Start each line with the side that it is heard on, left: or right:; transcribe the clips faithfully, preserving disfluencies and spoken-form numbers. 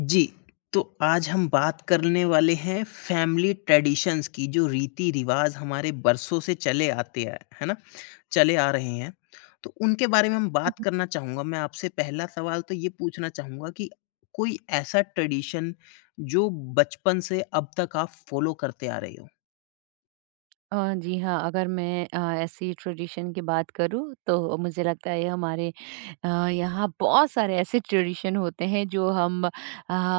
left: जी, तो आज हम बात करने वाले हैं फैमिली ट्रेडिशंस की, जो रीति-रिवाज़ हमारे बरसों से चले आते हैं, है ना? चले आ रहे हैं, तो उनके बारे में हम बात करना चाहूँगा। मैं आपसे पहला सवाल तो ये पूछना चाहूँगा कि कोई ऐसा ट्रेडिशन जो बचपन से अब तक आप फ़ॉलो करते आ रहे हो?
right: अ, जी हाँ, अगर मैं अ, ऐसी ट्रेडिशन की बात करूँ तो मुझे लगता है हमारे अ, यहाँ बहुत सारे ऐसे ट्रेडिशन होते हैं जो हम अ,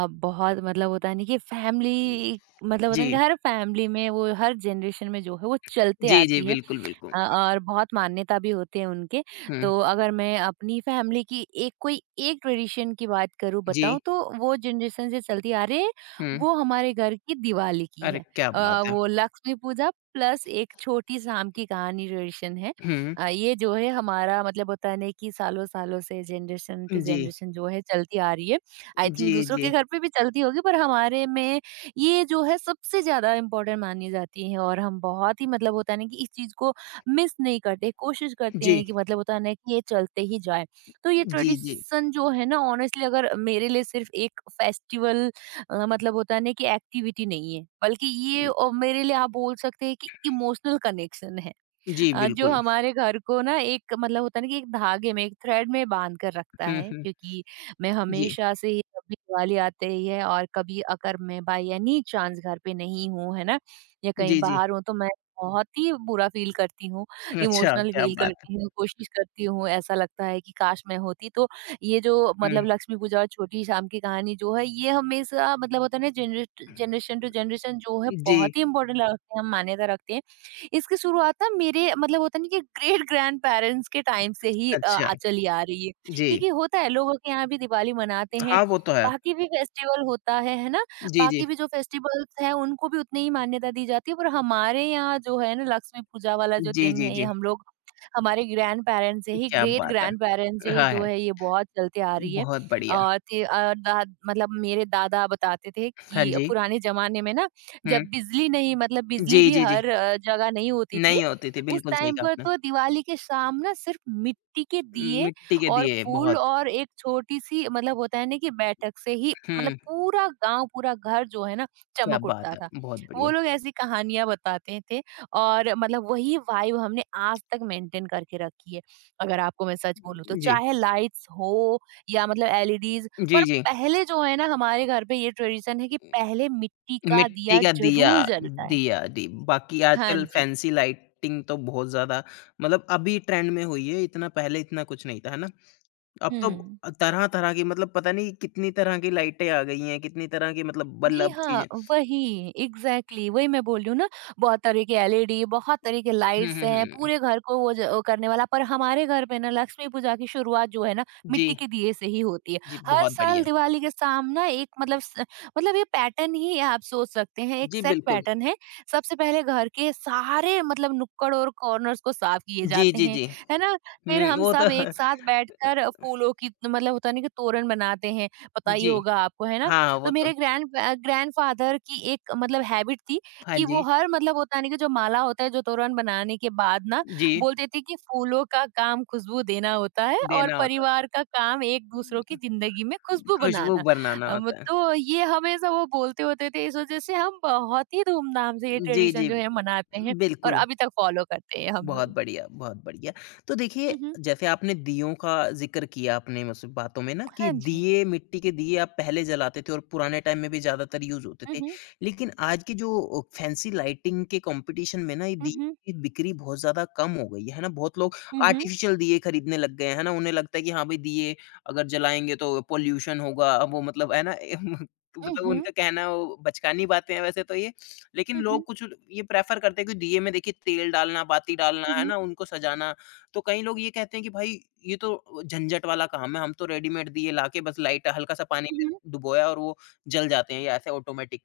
right: बहुत मतलब होता है ना कि फैमिली मतलब होता
left: जी।
right: है ना कि हर फैमिली में वो हर जनरेशन में जो है वो चलते
left: जी, जी,
right: आती है।
left: बिल्कुल, बिल्कुल।
right: अ, और बहुत मान्यता भी होते हैं उनके।
left: हुँ,
right: तो अगर मैं अपनी फैमिली की एक कोई एक ट्रेडिशन की बात करूँ
left: जी,
right: बताऊँ तो वो जनरेशन से चलती आ रही है,
left: हुँ।
right: वो हमारे घर की दिवाली की
left: अरे,
right: है।
left: क्या
right: अ,
left: बात है!
right: वो लक्ष्मी पूजा प्लस एक छोटी शाम की कहानी ट्रेडिशन है।
left: हुँ,
right: अ, ये जो है हमारा मतलब होता है ना कि सालों-सालों से जनरेशन टू
left: जी,
right: जनरेशन जो है चलती आ रही है। आई
left: जी,
right: थिंक दूसरों के
left: जी,
right: घर पे भी चलती होगी पर हमारे में ये जो है सबसे ज़्यादा इम्पोर्टेंट मानी जाती है, और हम बहुत ही मतलब होता है ना कि इस चीज़ को मिस नहीं करते, कोशिश करते
left: जी,
right: हैं कि मतलब होता है ना कि ये चलते ही जाए। तो ये
left: जी, जी,
right: ट्रेडिशन जो है ना ऑनेस्टली अगर मेरे लिए सिर्फ एक फेस्टिवल अ, मतलब होता है ना कि एक्टिविटी नहीं है, बल्कि ये अ, मेरे लिए आप बोल सकते हैं कि इमोशनल कनेक्शन है।
left: जी,
right: अ, जो
left: बिल्कुल।
right: हमारे घर को ना एक मतलब होता है ना कि एक धागे में, एक थ्रेड में बांध कर रखता
left: हुँ,
right: है,
left: हुँ।
right: क्योंकि मैं
left: जी।
right: हमेशा से ही जब भी दिवाली आते ही है और कभी अगर मैं बाय एनी चांस घर पे नहीं हूँ, है ना? या कहीं
left: जी, जी।
right: बाहर हूँ तो मैं बहुत ही बुरा फ़ील करती हूँ,
left: अच्छा,
right: इमोशनल
left: क्या
right: फ़ील
left: बात है।
right: करती हूँ, कोशिश करती हूँ, ऐसा लगता है कि काश मैं होती। तो ये जो
left: हुँ।
right: मतलब लक्ष्मी पूजा और छोटी शाम की कहानी जो है ये हमेशा मतलब होता है ना जनरेट जनरेशन टू जनरेशन जो है
left: जी,
right: बहुत ही इम्पोर्टेंट लगते हैं, हम मान्यता रखते हैं। इसकी शुरुआत ना मेरे मतलब होता नहीं कि ग्रेट ग्रैंड पेरेंट्स के टाइम से ही अ,
left: अच्छा,
right: आ चली आ रही है,
left: जी।
right: क्योंकि होता है लोगों के यहाँ भी दिवाली मनाते हैं,
left: हाँ, वो तो है।
right: बाकी भी फेस्टिवल होता है है ना।
left: जी, जी।
right: बाकी भी जो फेस्टिवल्स हैं उनको भी उतनी ही मान्यता दी जाती है, पर हमारे यहाँ जो है ना लक्ष्मी पूजा वाला जो
left: जी,
right: दिन
left: जी,
right: है ये
left: जी।
right: हम लोग हमारे ग्रैंड पेरेंट्स से ही
left: क्या
right: ग्रेट
left: बात है।
right: ग्रैंड पेरेंट्स से ही
left: हाँ,
right: जो
left: है।
right: है ये बहुत चलते आ रही है।
left: बहुत बढ़िया।
right: और ते- और दा- मतलब मेरे दादा बताते थे
left: हाँ
right: कि
left: जी।
right: पुराने जमाने में ना
left: हुँ।
right: जब बिजली नहीं मतलब
left: जी,
right: बिजली भी
left: जी, जी।
right: हर अ, जगह नहीं होती थी।
left: नहीं होती थी,
right: उस
left: बिल्कुल सही
right: टाइम
left: कहा
right: पर
left: आपने।
right: तो दिवाली के शाम ना सिर्फ मिट्टी के दिए
left: मिट्टी के
right: और
left: दिए
right: फूल
left: बहुत
right: और एक छोटी-सी मतलब होता है ना कि बैठक से ही मतलब
left: हुँ,
right: पूरा गाँव, पूरा घर जो है ना
left: क्या
right: चमक
left: बात
right: उठता
left: है।
right: था।
left: बहुत
right: वो
left: बढ़िया।
right: लोग ऐसी कहानियाँ बताते थे, और मतलब वही वाइब हमने आज तक मेंटेन करके रखी है। अगर आपको मैं सच बोलूँ तो
left: जी।
right: चाहे लाइट्स हो या मतलब एलईडीज़,
left: जी,
right: पर
left: जी।
right: पहले जो है ना हमारे घर पे ये ट्रेडिशन है कि पहले मिट्टी का
left: मिट्टी
right: दिया
left: का दिया
right: ज़रूर जलता है।
left: दिया, जी। बाकी
right: हाँ
left: आजकल
right: जी।
left: फैंसी लाइटिंग तो बहुत ज़्यादा मतलब अभी ट्रेंड में हुई है, इतना पहले इतना कुछ नहीं था, है ना? अब तो
right: हुँ।
left: अ, तरह-तरह की मतलब पता नहीं कितनी तरह की लाइटें आ गई हैं, कितनी तरह की मतलब
right: जी
left: बल्ब
right: हाँ,
left: चीज़ें
right: वही एग्ज़ैक्टली वही मैं बोल रही हूँ ना, बहुत तरह के एलईडी, बहुत तरह के
left: हुँ,
right: लाइट्स
left: हुँ,
right: हैं,
left: हुँ।
right: पूरे घर को वो ज वो करने वाला, पर हमारे घर पे ना लक्ष्मी पूजा की शुरुआत जो है ना,
left: जी,
right: मिट्टी के दिए से ही होती है।
left: जी,
right: हर
left: बहुत
right: साल
left: बढ़िया।
right: दिवाली के शाम ना एक मतलब स मतलब ये पैटर्न ही आप सोच सकते हैं, एक
left: जी,
right: सेट
left: बिल्कुल।
right: पैटर्न है। सबसे पहले घर के सारे मतलब नुक्कड़ और कॉर्नर्स को साफ किए
left: जी,
right: जाते
left: जी,
right: हैं,
left: जी।
right: है ना?
left: हुँ,
right: फिर हम
left: वो तो
right: सब एक साथ बैठकर फूलों की मतलब होता है ना कि तोरण बनाते हैं, पता ही
left: जी,
right: होगा आपको, है ना?
left: हाँ,
right: तो
left: वो तो
right: मेरे ग्रैंड अ, ग्रैंडफ़ादर की एक मतलब हैबिट थी
left: हाँ
right: कि वो
left: जी,
right: हर मतलब होता है ना कि जो माला होता है, जो तोरण बनाने के बाद ना
left: जी,
right: बोलते थे कि फूलों का काम खुशबू देना होता है और
left: देना होता है।
right: परिवार का काम एक-दूसरों की ज़िंदगी में खुशबू
left: खुशबू
right: बनाना।
left: बनाना
right: अम,
left: होता है।
right: तो ये हमेशा वो बोलते होते थे, इस वज़ह से हम बहुत ही धूमधाम से ये
left: जी,
right: ट्रेडिशन
left: जी,
right: जो है मनाते हैं, और
left: बिल्कुल।
right: अभी तक फ़ॉलो करते हैं हम
left: बहुत
right: लोग।
left: बढ़िया, बहुत बढ़िया। तो देखिए,
right: हुँ, हुँ।
left: जैसे आपने दीयों का ज़िक्र किया अपने मतलब बातों में ना कि
right: हाँ जी।
left: दिए मिट्टी के दिए आप पहले जलाते थे और पुराने टाइम में भी ज़्यादातर यूज़ होते
right: हुँ,
left: थे।
right: हुँ।
left: लेकिन आज की जो फैंसी लाइटिंग के कॉम्पिटिशन में ना ये
right: हुँ,
left: दिए
right: हुँ।
left: की बिक्री बहुत ज़्यादा कम हो गई है, है ना? बहुत लोग
right: हुँ, हुँ।
left: आर्टिफ़िशियल दिए खरीदने लग गए हैं, है ना? उन्हें लगता है कि हाँ भाई दिए अगर जलाएँगे तो पॉल्यूशन होगा, वो मतलब है ना?
right: हुँ,
left: मतलब
right: हुँ।
left: उनका कहना वो बचकानी बातें हैं वैसे तो ये। लेकिन
right: हुँ,
left: लोग
right: हुँ।
left: कुछ ये प्रेफ़र करते हैं कि दिए में देखिए तेल डालना, बाती डालना,
right: हुँ,
left: है
right: हुँ।
left: ना? उनको सजाना। तो कई लोग ये कहते हैं कि भाई ये तो झंझट वाला काम है, हम तो रेडीमेड दिए लाके बस लाइट हल्का-सा पानी
right: हुँ,
left: में
right: हुँ।
left: डुबोया और वो जल जाते हैं या ऐसे ऑटोमेटिक।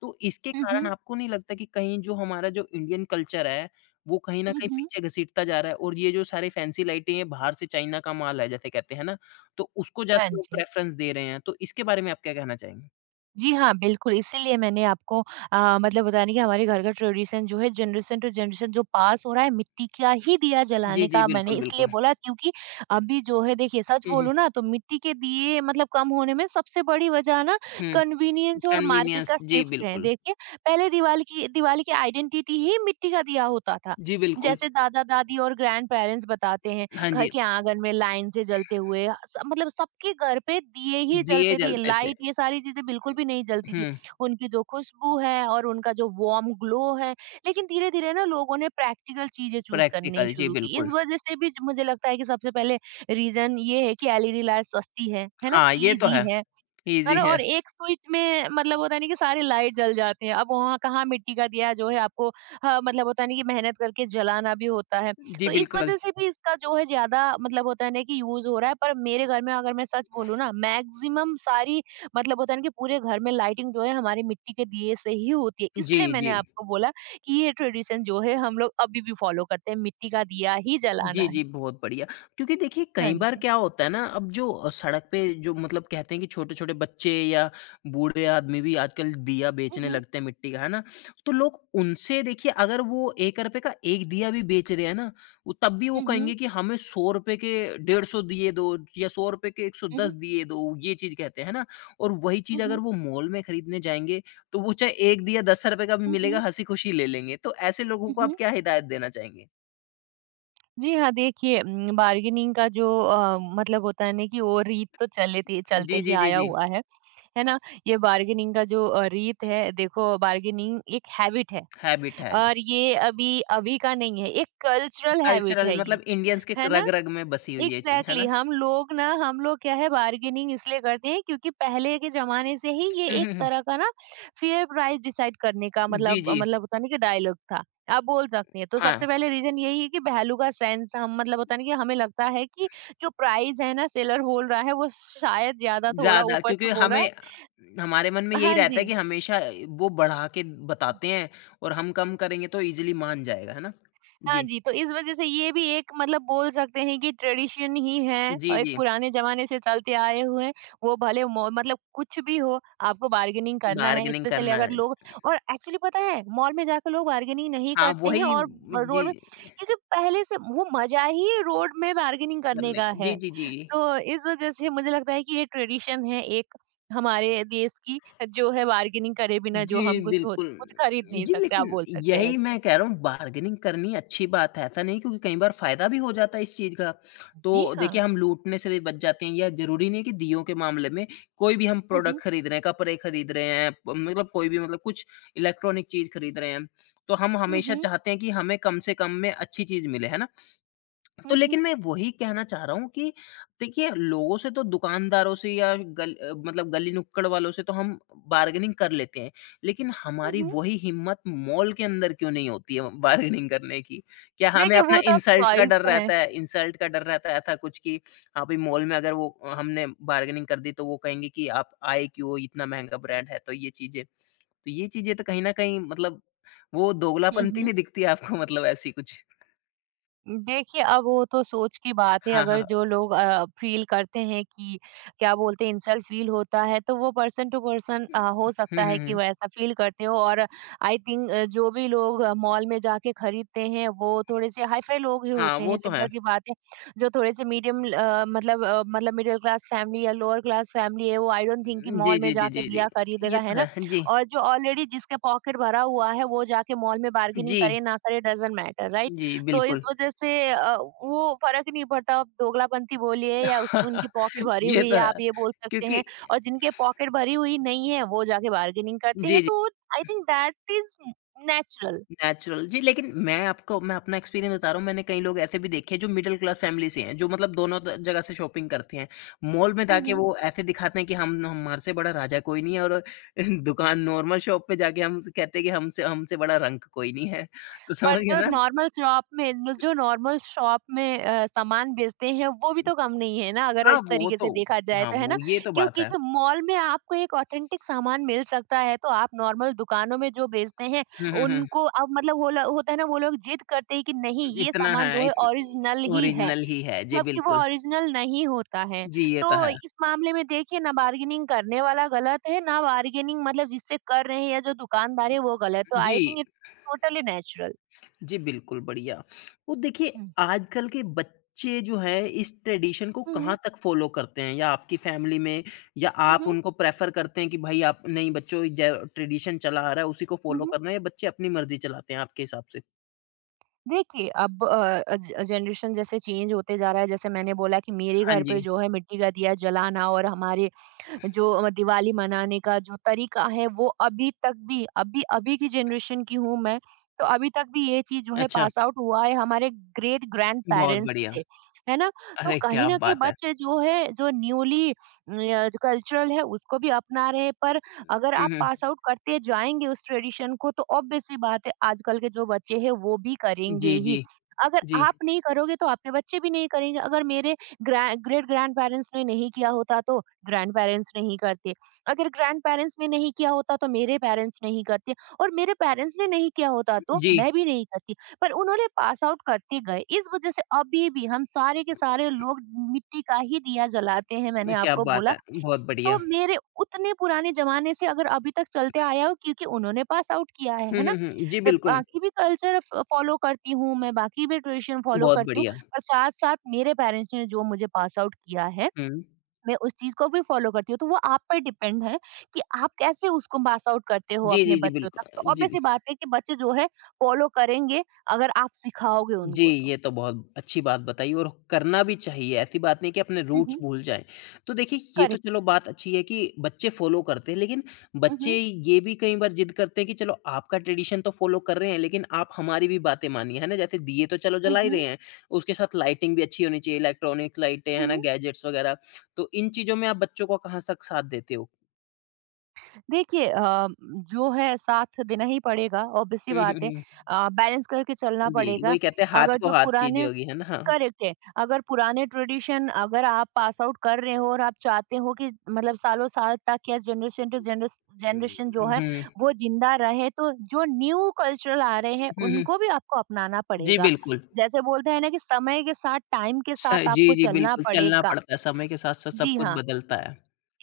left: तो इसके
right: हुँ,
left: कारण
right: हुँ।
left: आपको नहीं लगता कि कहीं जो हमारा जो इंडियन कल्चर है, वो कहीं न
right: हुँ,
left: कहीं
right: हुँ।
left: पीछे घसीटता जा रहा है और ये जो सारे फैंसी लाइटें हैं, बाहर से चाइना का माल है जैसे कहते हैं ना? तो उसको
right: हाँ
left: ज़्यादा लोग
right: जी।
left: प्रेफ़रेंस दे रहे हैं। तो इसके बारे में आप क्या कहना चाहेंगे?
right: जी हाँ, बिल्कुल, इसीलिए मैंने आपको अ, मतलब पता नहीं कि हमारे घर का ट्रेडिशन जो है जनरेशन टू जनरेशन जो पास हो रहा है, मिट्टी का ही दिया
left: जी,
right: जलाने
left: जी।
right: का मैंने
left: बिल्कुल,
right: इसलिए
left: बिल्कुल।
right: बोला, क्योंकि अभी जो है देखिए सच
left: हुँ, हुँ।
right: बोलूँ ना तो मिट्टी के दिए मतलब कम होने में सबसे बड़ी वजह ना
left: हुँ।
right: कन्वीनियंस और मार्केट
left: कन्वीनियंस,
right: का
left: जी
right: शिफ्ट है।
left: बिल्कुल।
right: देखिए, पहले दिवाली की दिवाली की आइडेंटिटी ही मिट्टी का दिया होता था।
left: जी बिल्कुल।
right: जैसे दादा-दादी और ग्रैंड पेरेंट्स बताते हैं।
left: हाँ
right: घर
left: जी,
right: के आंगन में लाइन से जलते हुए स- मतलब सबके घर पे दिए ही
left: दिए
right: जलते थे,
left: जलते थे।
right: लाइट ये सारी चीजें बिल्कुल भी नहीं जलती
left: हुँ,
right: थी। उनकी जो खुशबू है और उनका जो वार्म ग्लो है, लेकिन धीरे धीरे ना लोगों ने प्रैक्टिकल चीजें चूज करनी
left: प्रैक्टिकल जी
right: शुरू की। इस
left: बिल्कुल।
right: वजह से भी मुझे लगता है कि सबसे पहले रीजन ये है कि एलईडी लाइट सस्ती है है ना,
left: हाँ, ये तो
right: इजी
left: है।
right: है,
left: ईज़ी
right: और
left: है।
right: और एक स्विच में मतलब होता नहीं कि सारी लाइट जल जाती है। अब वहाँ कहाँ मिट्टी का दिया जो है आपको, हाँ, मतलब होता नहीं कि मेहनत करके जलाना भी होता है।
left: जी
right: तो इस
left: बिल्कुल।
right: वज़ह से भी इसका जो है ज़्यादा मतलब होता है ना कि यूज़ हो रहा है। पर मेरे घर में अगर मैं सच बोलूँ ना, मैक्सिमम सारी मतलब होता है ना कि पूरे घर में लाइटिंग जो है हमारे मिट्टी के दिए से ही होती है।
left: जी,
right: इसलिए मैंने
left: जी।
right: आपको बोला कि ये ट्रेडिशन जो है हम लोग अभी भी फ़ॉलो करते हैं, मिट्टी का दिया ही जलाना
left: जी,
right: है।
left: जी, बहुत बढ़िया। क्योंकि देखिए
right: हाँ
left: कई बार
right: जी।
left: क्या होता है ना, अब जो अ, सड़क पे जो मतलब कहते हैं कि छोटे-छोटे बच्चे या बूढ़े आदमी भी आजकल दिया
right: हुँ,
left: बेचने
right: हुँ।
left: लगते हैं मिट्टी का, है ना? तो लोग उनसे देखिए अगर वो ₹एक रुपए का एक दिया भी बेच रहे हैं ना, वो तब भी वो
right: हुँ,
left: कहेंगे
right: हुँ।
left: कि हमें ₹सौ रुपए के डेढ़ सौ दिए दो या ₹सौ रुपए के
right: हुँ,
left: एक सौ दस
right: हुँ।
left: दिए दो, ये चीज़ कहते हैं, है ना? और वही
right: हुँ,
left: चीज़ अगर
right: हुँ।
left: वो मॉल में खरीदने जाएँगे, तो वो चाहे एक दिया ₹दस रुपए का भी
right: हुँ,
left: मिलेगा,
right: हुँ।
left: हँसी-खुशी ले लेंगे। तो ऐसे लोगों
right: हुँ,
left: को आप
right: हुँ।
left: क्या हिदायत देना चाहेंगे?
right: जी हाँ, देखिए उम, बार्गेनिंग का जो अ, मतलब होता है ना कि वो रीत तो चले थी चलते
left: जी,
right: ही
left: जी, जी,
right: आया
left: जी।
right: हुआ है, है ना? ये बार्गेनिंग का जो अ, रीत है, देखो बार्गेनिंग एक हैबिट है,
left: हैबिट है।
right: और ये अभी अभी का नहीं है, एक कल्चरल हैबिट
left: कल्चरल
right: है ये,
left: मतलब इंडियंस के
right: है ना?
left: रग-रग में बसी हुई ये चीज़, है
right: एग्जैक्टली
left: ना?
right: exactly. हम लोग ना हम लोग क्या है, बार्गेनिंग इसलिए करते हैं क्योंकि पहले के जमाने से ही ये
left: हुँ,
right: एक
left: हुँ, हुँ।
right: तरह का ना फेयर प्राइस डिसाइड करने का
left: जी,
right: मतलब
left: जी।
right: मतलब होता नहीं कि डायलॉग था, आप बोल सकते हैं। तो
left: हाँ,
right: सबसे पहले रीजन यही है कि वैल्यू का सेंस हम मतलब होता नहीं कि हमें लगता है कि जो प्राइस है ना सेलर बोल रहा है, वो शायद ज्यादा थोड़ा
left: ज़्यादा
right: ऊपर
left: क्योंकि
right: से बोल रहा है।
left: हमें हमारे मन में यही
right: हाँ
left: रहता है
right: जी।
left: कि हमेशा वो बढ़ा के बताते हैं और हम कम करेंगे तो ईज़िली मान जाएगा, है ना?
right: हाँ
left: जी।
right: जी, तो इस वज़ह से ये भी एक मतलब बोल सकते हैं कि ट्रेडिशन ही है
left: जी,
right: और एक
left: जी।
right: पुराने ज़माने से चलते आए हुए हैं, वो भले मो मतलब कुछ भी हो, आपको बार्गेनिंग करना है,
left: बार्गेनिंग
right: स्पेशली
left: करना
right: अगर
left: है।
right: लोग। और एक्चुअली पता है, मॉल में जाकर लोग बार्गेनिंग नहीं
left: हाँ,
right: करते हैं,
left: वही
right: और ब
left: जी,
right: रोड में, क्योंकि पहले से वो मज़ा ही रोड में बार्गेनिंग करने
left: करने
right: का
left: का। जी,
right: है।
left: जी, जी।
right: तो इस वज़ह से मुझे लगता है कि ये ट्रेडिशन है एक हमारे देश की जो है, बार्गेनिंग करे बिना जो
left: जी,
right: हम कुछ हो
left: बिल्कुल।
right: कुछ खरीद नहीं
left: जी,
right: सकते, आप
left: लेकिन
right: बोल सकते हैं
left: यही
right: ऐसा।
left: मैं कह रहा हूँ बार्गेनिंग करनी अच्छी बात है, ऐसा नहीं क्योंकि कई बार फ़ायदा भी हो जाता है इस चीज़ का।
right: जी
left: तो देखिए
right: हाँ।
left: हम लूटने से भी बच जाते हैं या ज़रूरी नहीं है कि दीयों के मामले में कोई भी हम प्रोडक्ट खरीद रहे हैं, कपड़े खरीद रहे हैं, प मतलब कोई भी मतलब कुछ इलेक्ट्रॉनिक चीज़ खरीद रहे हैं, तो हम
right: हुँ,
left: हमेशा
right: हुँ।
left: चाहते हैं कि हमें कम से कम में अच्छी चीज़ मिले, है ना? तो
right: हुँ,
left: लेकिन
right: हुँ।
left: मैं वही कहना चाह रहा हूँ कि देखिए लोगों से तो दुकानदारों से या गल अ, मतलब गली नुक्कड़ वालों से तो हम बार्गेनिंग कर लेते हैं। लेकिन
right: हुँ,
left: हमारी
right: हुँ।
left: वही हिम्मत मॉल के अंदर क्यों नहीं होती है बार्गेनिंग करने की? क्या हमें
right: देखिए
left: अपना
right: वो तो अब
left: इंसल्ट का
right: चॉइस
left: डर
right: है।
left: रहता है इंसल्ट का डर रहता है था कुछ कि हाँ, भई मॉल में अगर वो हमने बार्गेनिंग कर दी तो वो कहेंगे कि आप आए क्यों? इतना महँगा ब्रांड है तो ये चीज़ें। तो ये चीज़ें तो कहीं न कहीं मतलब वो
right: हुँ,
left: दोगलापंती
right: हुँ।
left: नहीं दिखती आपको मतलब ऐसी कुछ?
right: देखिए, अब वो तो सोच की बात है,
left: हाँ, हाँ,
right: अगर
left: हाँ।
right: जो लोग अ, फ़ील करते हैं कि क्या बोलते हैं इंसल्ट फ़ील होता है, तो वो पर्सन टू पर्सन अ, हो
left: हुँ,
right: सकता
left: हुँ,
right: है कि
left: हुँ।
right: वो ऐसा फ़ील करते हो, और आई थिंक अ, जो भी लोग मॉल में जाके खरीदते हैं, वो थोड़े-से हाई-फ़ाई लोग ही
left: हाँ,
right: होते
left: वो
right: हैं,
left: तो है।
right: सिंपल-सी बात है। जो थोड़े-से मीडियम अ, मतलब अ, मतलब मिडल क्लास फ़ैमिली या लोअर क्लास फ़ैमिली है, वो आई डोंट थिंक कि
left: जी,
right: मॉल में
left: जी, जी,
right: जाके
left: जी, जी।
right: दिया
left: ये
right: खरीदेगा, है
left: तो
right: ना?
left: है। जी,
right: और जो ऑलरेडी जिसके पॉकेट भरा हुआ है, वो जाके मॉल में बार्गेनिंग
left: जी,
right: करे ना करे डज़न्ट मैटर, राइट?
left: जी,
right: तो इस
left: बिल्कुल।
right: वजह से अ, वो फ़र्क नहीं पड़ता, आप दोगलापंती बोलिए या उसकी उनकी पॉकेट भरी
left: ये
right: हुई
left: तो
right: है,
left: है,
right: आप ये बोल सकते
left: क्योंकि
right: हैं। और जिनके पॉकेट भरी हुई नहीं है, वो जाके बार्गेनिंग करते
left: जी,
right: हैं,
left: जी,
right: तो I think that is natural.
left: Natural. जी, लेकिन मैं आपको मैं अपना एक्सपीरियंस बता रहा हूँ, मैंने कई लोग ऐसे भी देखे हैं, जो मिडल क्लास फैमिली से हैं, जो मतलब दोनों त जगह से शॉपिंग करते हैं। मॉल में जाके वो ऐसे दिखाते हैं कि हम हमारे से बड़ा राजा कोई नहीं है और दुकान नॉर्मल शॉप पे जाके हम कहते हैं कि हमसे हमसे बड़ा रंक कोई नहीं है। तो समझ
right: पर
left: गए
right: जो
left: ना?
right: नॉर्मल शॉप में न जो नॉर्मल शॉप में अ, सामान बेचते हैं, वो भी तो कम नहीं है ना, अगर
left: हाँ,
right: इस
left: वो
right: तरीके
left: तो
right: से देखा जाए
left: हाँ,
right: तो, है
left: वो
right: ना?
left: ये तो बात
right: क्योंकि
left: है।
right: तो मॉल में आपको एक ऑथेंटिक सामान मिल सकता है, तो आप नॉर्मल दुकानों में जो बेचते हैं
left: हुँ, हुँ, हुँ।
right: उनको अब मतलब वो लो होता है ना, वो लोग ज़िद करते हैं कि नहीं ये
left: इतना है,
right: सामान जो है
left: इत
right: ओरिजिनल ही है,
left: ओरिजिनल ही है। जी,
right: जबकि वो
left: बिल्कुल।
right: ओरिजिनल नहीं होता है।
left: जी, ये तो
right: तो
left: है।
right: इस मामले में देखिए ना बार्गेनिंग करने वाला गलत है, ना बार्गेनिंग मतलब जिससे कर रहे हैं या जो दुकानदार है वो गलत। तो आई
left: जी,
right: थिंक इट्स टोटली नेचुरल।
left: जी, बिल्कुल, बढ़िया। तो देखिए,
right: हुँ।
left: आजकल के बच्चे जो हैं, इस ट्रेडिशन को
right: हुँ,
left: कहाँ
right: हुँ।
left: तक फ़ॉलो करते हैं? या आपकी फ़ैमिली में या
right: हुँ,
left: आप
right: हुँ।
left: उनको प्रेफ़र करते हैं कि भई आप नहीं बच्चों ज ट्रेडिशन चला आ रहा है, उसी को
right: हुँ,
left: फ़ॉलो
right: हुँ।
left: करना है या बच्चे अपनी मर्ज़ी चलाते हैं आपके हिसाब से?
right: देखिए अब अ, अज जनरेशन जैसे चेंज होते जा रहा है, जैसे मैंने बोला कि मेरे
left: हाँ
right: घर पे
left: जी।
right: जो है मिट्टी का दिया जलाना और हमारे जो दिवाली मनाने का जो तरीका है वो अभी तक भी अभी अभी की जनरेशन की हूँ मैं। तो अभी तक भी ये चीज जो है
left: अच्छा,
right: पास आउट हुआ है हमारे ग्रेट ग्रैंड
left: बहुत
right: पेरेंट्स
left: बढ़िया।
right: से, है ना। तो
left: अरे,
right: कहीं
left: क्या
right: ना कहीं
left: बात है!
right: बच्चे जो है जो न्यूली कल्चरल है उसको भी अपना रहे हैं, पर अगर
left: हुँ,
right: आप
left: हुँ।
right: पास आउट करते जाएंगे उस ट्रेडिशन को तो ऑब्वियस सी बात है आजकल के जो बच्चे हैं वो भी
left: जी,
right: करेंगे
left: जी,
right: ही। अगर
left: जी।
right: आप नहीं करोगे तो आपके बच्चे भी नहीं करेंगे। अगर मेरे ग्रैंड ग्रेट ग्रैंड पेरेंट्स ने नहीं किया होता तो ग्रैंड पेरेंट्स नहीं करते। अगर ग्रैंड पेरेंट्स ने नहीं किया होता तो मेरे पेरेंट्स नहीं करते। और मेरे पेरेंट्स ने नहीं किया होता तो
left: जी,
right: मैं भी नहीं करती। पर उन्होंने पास आउट करते गए इस वजह से अभी भी हम सारे के सारे लोग मिट्टी का ही दिया जलाते हैं, मैंने
left: क्या
right: आपको
left: बात
right: बोला।
left: है! बहुत
right: तो
left: बढ़िया।
right: मेरे उतने पुराने जमाने से अगर अभी तक चलते आया हो क्योंकि उन्होंने पास आउट किया है
left: हुँ,
right: है ना।
left: हुँ, हुँ। जी,
right: मैं
left: बिल्कुल।
right: बाकी भी कल्चर फॉलो करती हूँ, मैं बाकी भी ट्रेडिशन फॉलो
left: बहुत
right: करती हूँ।
left: बढ़िया।
right: पर साथ साथ मेरे पेरेंट्स ने जो मुझे पास आउट किया है,
left: हुँ।
right: मैं उस चीज़ को भी फ़ॉलो करती हूँ, तो वो आप पर डिपेंड है कि आप कैसे उसको पास आउट करते हो
left: जी,
right: अपने
left: जी, जी,
right: बच्चों तक। तो
left: बिल्कुल।
right: ऑब्वियस
left: जी,
right: सी बात है कि बच्चे जो है फ़ॉलो करेंगे अगर आप सिखाओगे
left: जी,
right: उनको तो।
left: ये तो बहुत अच्छी बात बताई और करना भी चाहिए, ऐसी बात नहीं कि अपने
right: हुँ,
left: रूट्स
right: हुँ।
left: भूल जाएँ। तो देखिए, ये तो
right: करेक्ट।
left: चलो बात अच्छी है कि बच्चे फ़ॉलो करते हैं, लेकिन
right: हुँ,
left: बच्चे
right: हुँ।
left: ये भी कई बार ज़िद करते हैं कि चलो आपका ट्रेडिशन तो फ़ॉलो कर रहे हैं, लेकिन आप हमारी भी बातें मानिए, है ना? जैसे दिए तो चलो
right: हुँ,
left: जला ही
right: हुँ।
left: रहे हैं, उसके साथ लाइटिंग भी अच्छी होनी चाहिए, इलेक्ट्रॉनिक लाइटें, है
right: हुँ,
left: ना,
right: हुँ।
left: गैजेट्स वगैरह। तो इन चीज़ों में आप बच्चों को कहाँ तक साथ देते हो?
right: देखिए अ, जो है साथ देना ही पड़ेगा, ऑब्वियस सी
left: हुँ, हुँ,
right: बात है।
left: हुँ।
right: अ, बैलेंस करके चलना
left: जी,
right: पड़ेगा।
left: वही कहते हैं हाथ
right: अगर
left: को
right: जो
left: हाथ चीज़ें
right: पुराने
left: होगी, है ना? हाँ।
right: करेक्ट है। अगर पुराने ट्रेडिशन अगर आप पास आउट कर रहे हो और आप चाहते हो कि मतलब सालों-साल तक या जनरेशन टू जनरेस जनरेशन जो
left: हुँ,
right: है
left: हुँ,
right: वो ज़िंदा रहे तो जो न्यू कल्चरल आ रहे हैं
left: हुँ।
right: उनको भी आपको अपनाना
left: जी,
right: पड़ेगा।
left: बिल्कुल।
right: जैसे बोलते हैं ना कि समय के साथ टाइम के
left: स
right: साथ
left: जी,
right: आपको
left: जी,
right: चलना
left: बिल्कुल चलना
right: पड़ेगा।
left: पड़ता है, समय के साथ-साथ सब
right: जी
left: कुछ
right: हाँ।
left: बदलता है।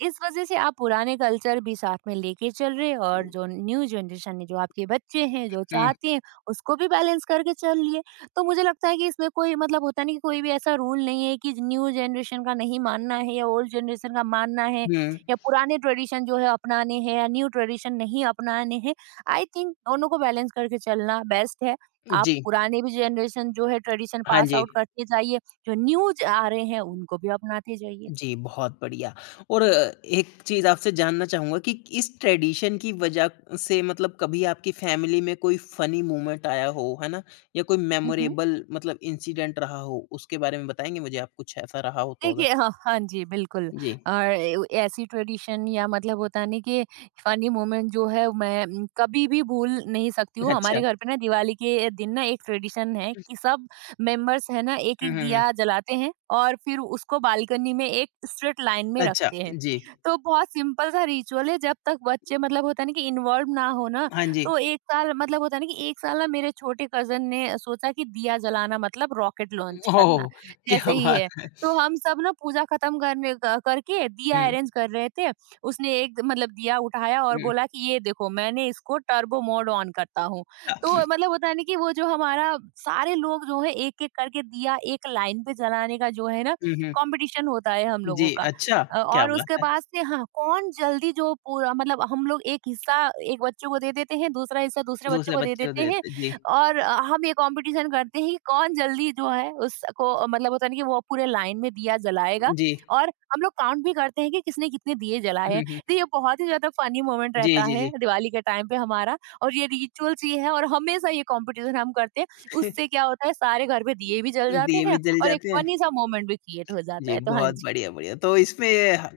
right: इस वजह से आप पुराने कल्चर भी साथ में लेके चल रहे हैं और जो न्यू जनरेशन है, जो आपके बच्चे हैं, जो
left: हुँ,
right: चाहते हैं, उसको भी बैलेंस करके चल लिए। तो मुझे लगता है कि इसमें कोई मतलब होता नहीं कि कोई भी ऐसा रूल नहीं है कि न्यू जनरेशन का नहीं मानना है या ओल्ड जनरेशन का मानना है
left: हुँ।
right: या पुराने ट्रेडिशन जो है अपनाने हैं या न्यू ट्रेडिशन नहीं अपनाने हैं। आई थिंक दोनों को बैलेंस करके चलना बेस्ट है। आप
left: जी,
right: पुराने भी जनरेशन जो है ट्रेडिशन
left: हाँ
right: पास
left: जी।
right: आउट करते जाइए, जो न्यू ज आ रहे हैं उनको भी अपनाते जाइए।
left: जी, बहुत बढ़िया और एक चीज़ आपसे जानना चाहूँगा कि इस ट्रेडिशन की वजह से मतलब कभी आपकी फैमिली में कोई फ़नी मोमेंट आया हो, है ना? या कोई
right: हुँ, हुँ।
left: मेमोरेबल मतलब इंसिडेंट रहा हो, उसके बारे में बताएँगे मुझे आप कुछ ऐसा रहा हो तो अगर?
right: देखिए हाँ, हाँ जी, बिल्कुल।
left: जी,
right: और ए ऐसी ट्रेडिशन या मतलब होता है ना कि फ़नी मोमेंट जो है मैं उम, कभी भी भूल नहीं सकती हूँ।
left: अच्छा।
right: हमारे घर पे ना दिवाली के दिन ना एक ट्रेडिशन है कि सब मेंबर्स है ना,
left: हुँ,
right: एक-एक
left: हुँ, हुँ।
right: दिया जलाते हैं और फिर उसको बालकनी में एक स्ट्रेट लाइन में
left: अच्छा,
right: रखते हैं।
left: जी।
right: तो बहुत सिंपल सा रिचुअल है, जब तक बच्चे मतलब होता है ना कि इन्वॉल्व ना हो ना,
left: हाँ जी।
right: तो एक साल मतलब होता है ना कि एक साल ना मेरे छोटे कज़िन ने सोचा कि दिया जलाना मतलब रॉकेट लॉन्च करना,
left: ओह! क्या
right: जैसे ही है।
left: बात है।
right: तो हम सब ना पूजा खत्म करने क- करके दिया
left: हुँ,
right: अरेंज कर रहे थे। उसने एक मतलब दिया उठाया और
left: हुँ,
right: बोला कि ये देखो मैंने इसको टर्बो मोड ऑन करता हूँ। तो
left: अ,
right: मतलब होता है ना कि वो जो हमारा सारे लोग जो है एक एक करके दिया एक लाइन पे जलाने का जो है ना,
left: हुँ, हुँ।
right: कंपटीशन होता है हम लोगों
left: जी,
right: का।
left: अच्छा,
right: अ,
left: क्या
right: और
left: बात
right: उसके
left: है।
right: बाद से हाँ कौन जल्दी जो पूरा मतलब हम लोग एक हिस्सा एक बच्चे को दे देते हैं, दूसरा हिस्सा दूसरे बच्चे
left: दूसरे
right: को दे
left: बच्चे को
right: देते
left: दे
right: हैं।
left: देते जी,
right: और अ, हम ये कंपटीशन करते हैं कि कौन जल्दी जो है उसको अ, मतलब होता है ना कि वो पूरे लाइन में दिया जलाएगा।
left: जी।
right: और हम लोग काउंट भी करते हैं कि किसने कितने दिए जलाए हैं।
left: हुँ,
right: तो
left: हुँ।
right: ये बहुत ही ज्यादा फनी मोमेंट
left: जी,
right: रहता
left: जी,
right: है
left: जी।
right: दिवाली के टाइम पे हमारा, और ये रिचुअल्स ये है, और हमेशा ये कंपटीशन हम करते हैं। उससे क्या होता है सारे घर पे दिए भी जल जाते
left: दिए भी
right: हैं
left: जल
right: और एक
left: जाते हैं।
right: फनी सा मोमेंट भी क्रिएट हो जाता
left: जी,
right: है, तो हाँ
left: बहुत
right: जी।
left: बढ़िया, बढ़िया। तो इसमें ह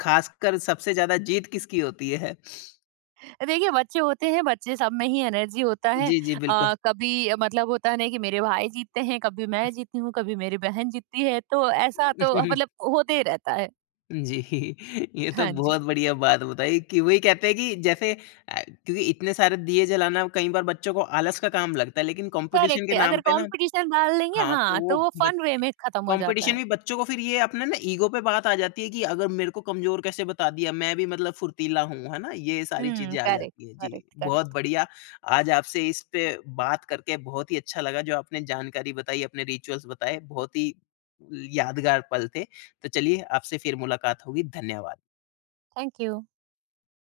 left: ख़ासकर सबसे ज़्यादा जीत किसकी होती है?
right: देखिए बच्चे होते हैं, बच्चे सब में ही एनर्जी होता है।
left: जी, जी, बिल्कुल।
right: आ, कभी मतलब होता है ना कि मेरे भाई जीतते हैं, कभी मैं जीती हूँ, कभी मेरी बहन जीतती है, तो ऐसा तो मतलब होते ही रहता है।
left: जी, ये तो
right: हाँ जी।
left: बहुत बढ़िया बात बताई कि वही कहते हैं कि जैसे अ, क्योंकि इतने सारे दिए जलाना कई बार बच्चों को आलस का काम लगता है, लेकिन कॉम्पिटिशन
right: करेक्ट
left: के
right: है,
left: नाम
right: अगर
left: पे ना
right: कंपटीशन डाल लेंगे
left: हाँ, तो
right: हाँ
left: वो
right: तो वो
left: बच
right: फन वे में खत्म हो जाता
left: कॉम्पिटिशन
right: है।
left: भी बच्चों को फिर ये अपने ना ईगो पे बात आ जाती है कि अगर मेरे को कमज़ोर कैसे बता दिया, मैं भी मतलब फुर्तीला हूँ, है ना? ये सारी
right: हम्म,
left: चीज़ें आ
right: करेक्ट।
left: जाती हैं। जी,
right: करेक्ट,
left: बहुत
right: करेक्ट।
left: बढ़िया, आज आपसे इस पे बात करके बहुत ही अच्छा लगा, जो आपने जानकारी बताई, अपने रिचुअल्स बताए, बहुत ही यादगार पल थे। तो चलिए, आपसे फिर मुलाकात होगी, धन्यवाद।
right: Thank you.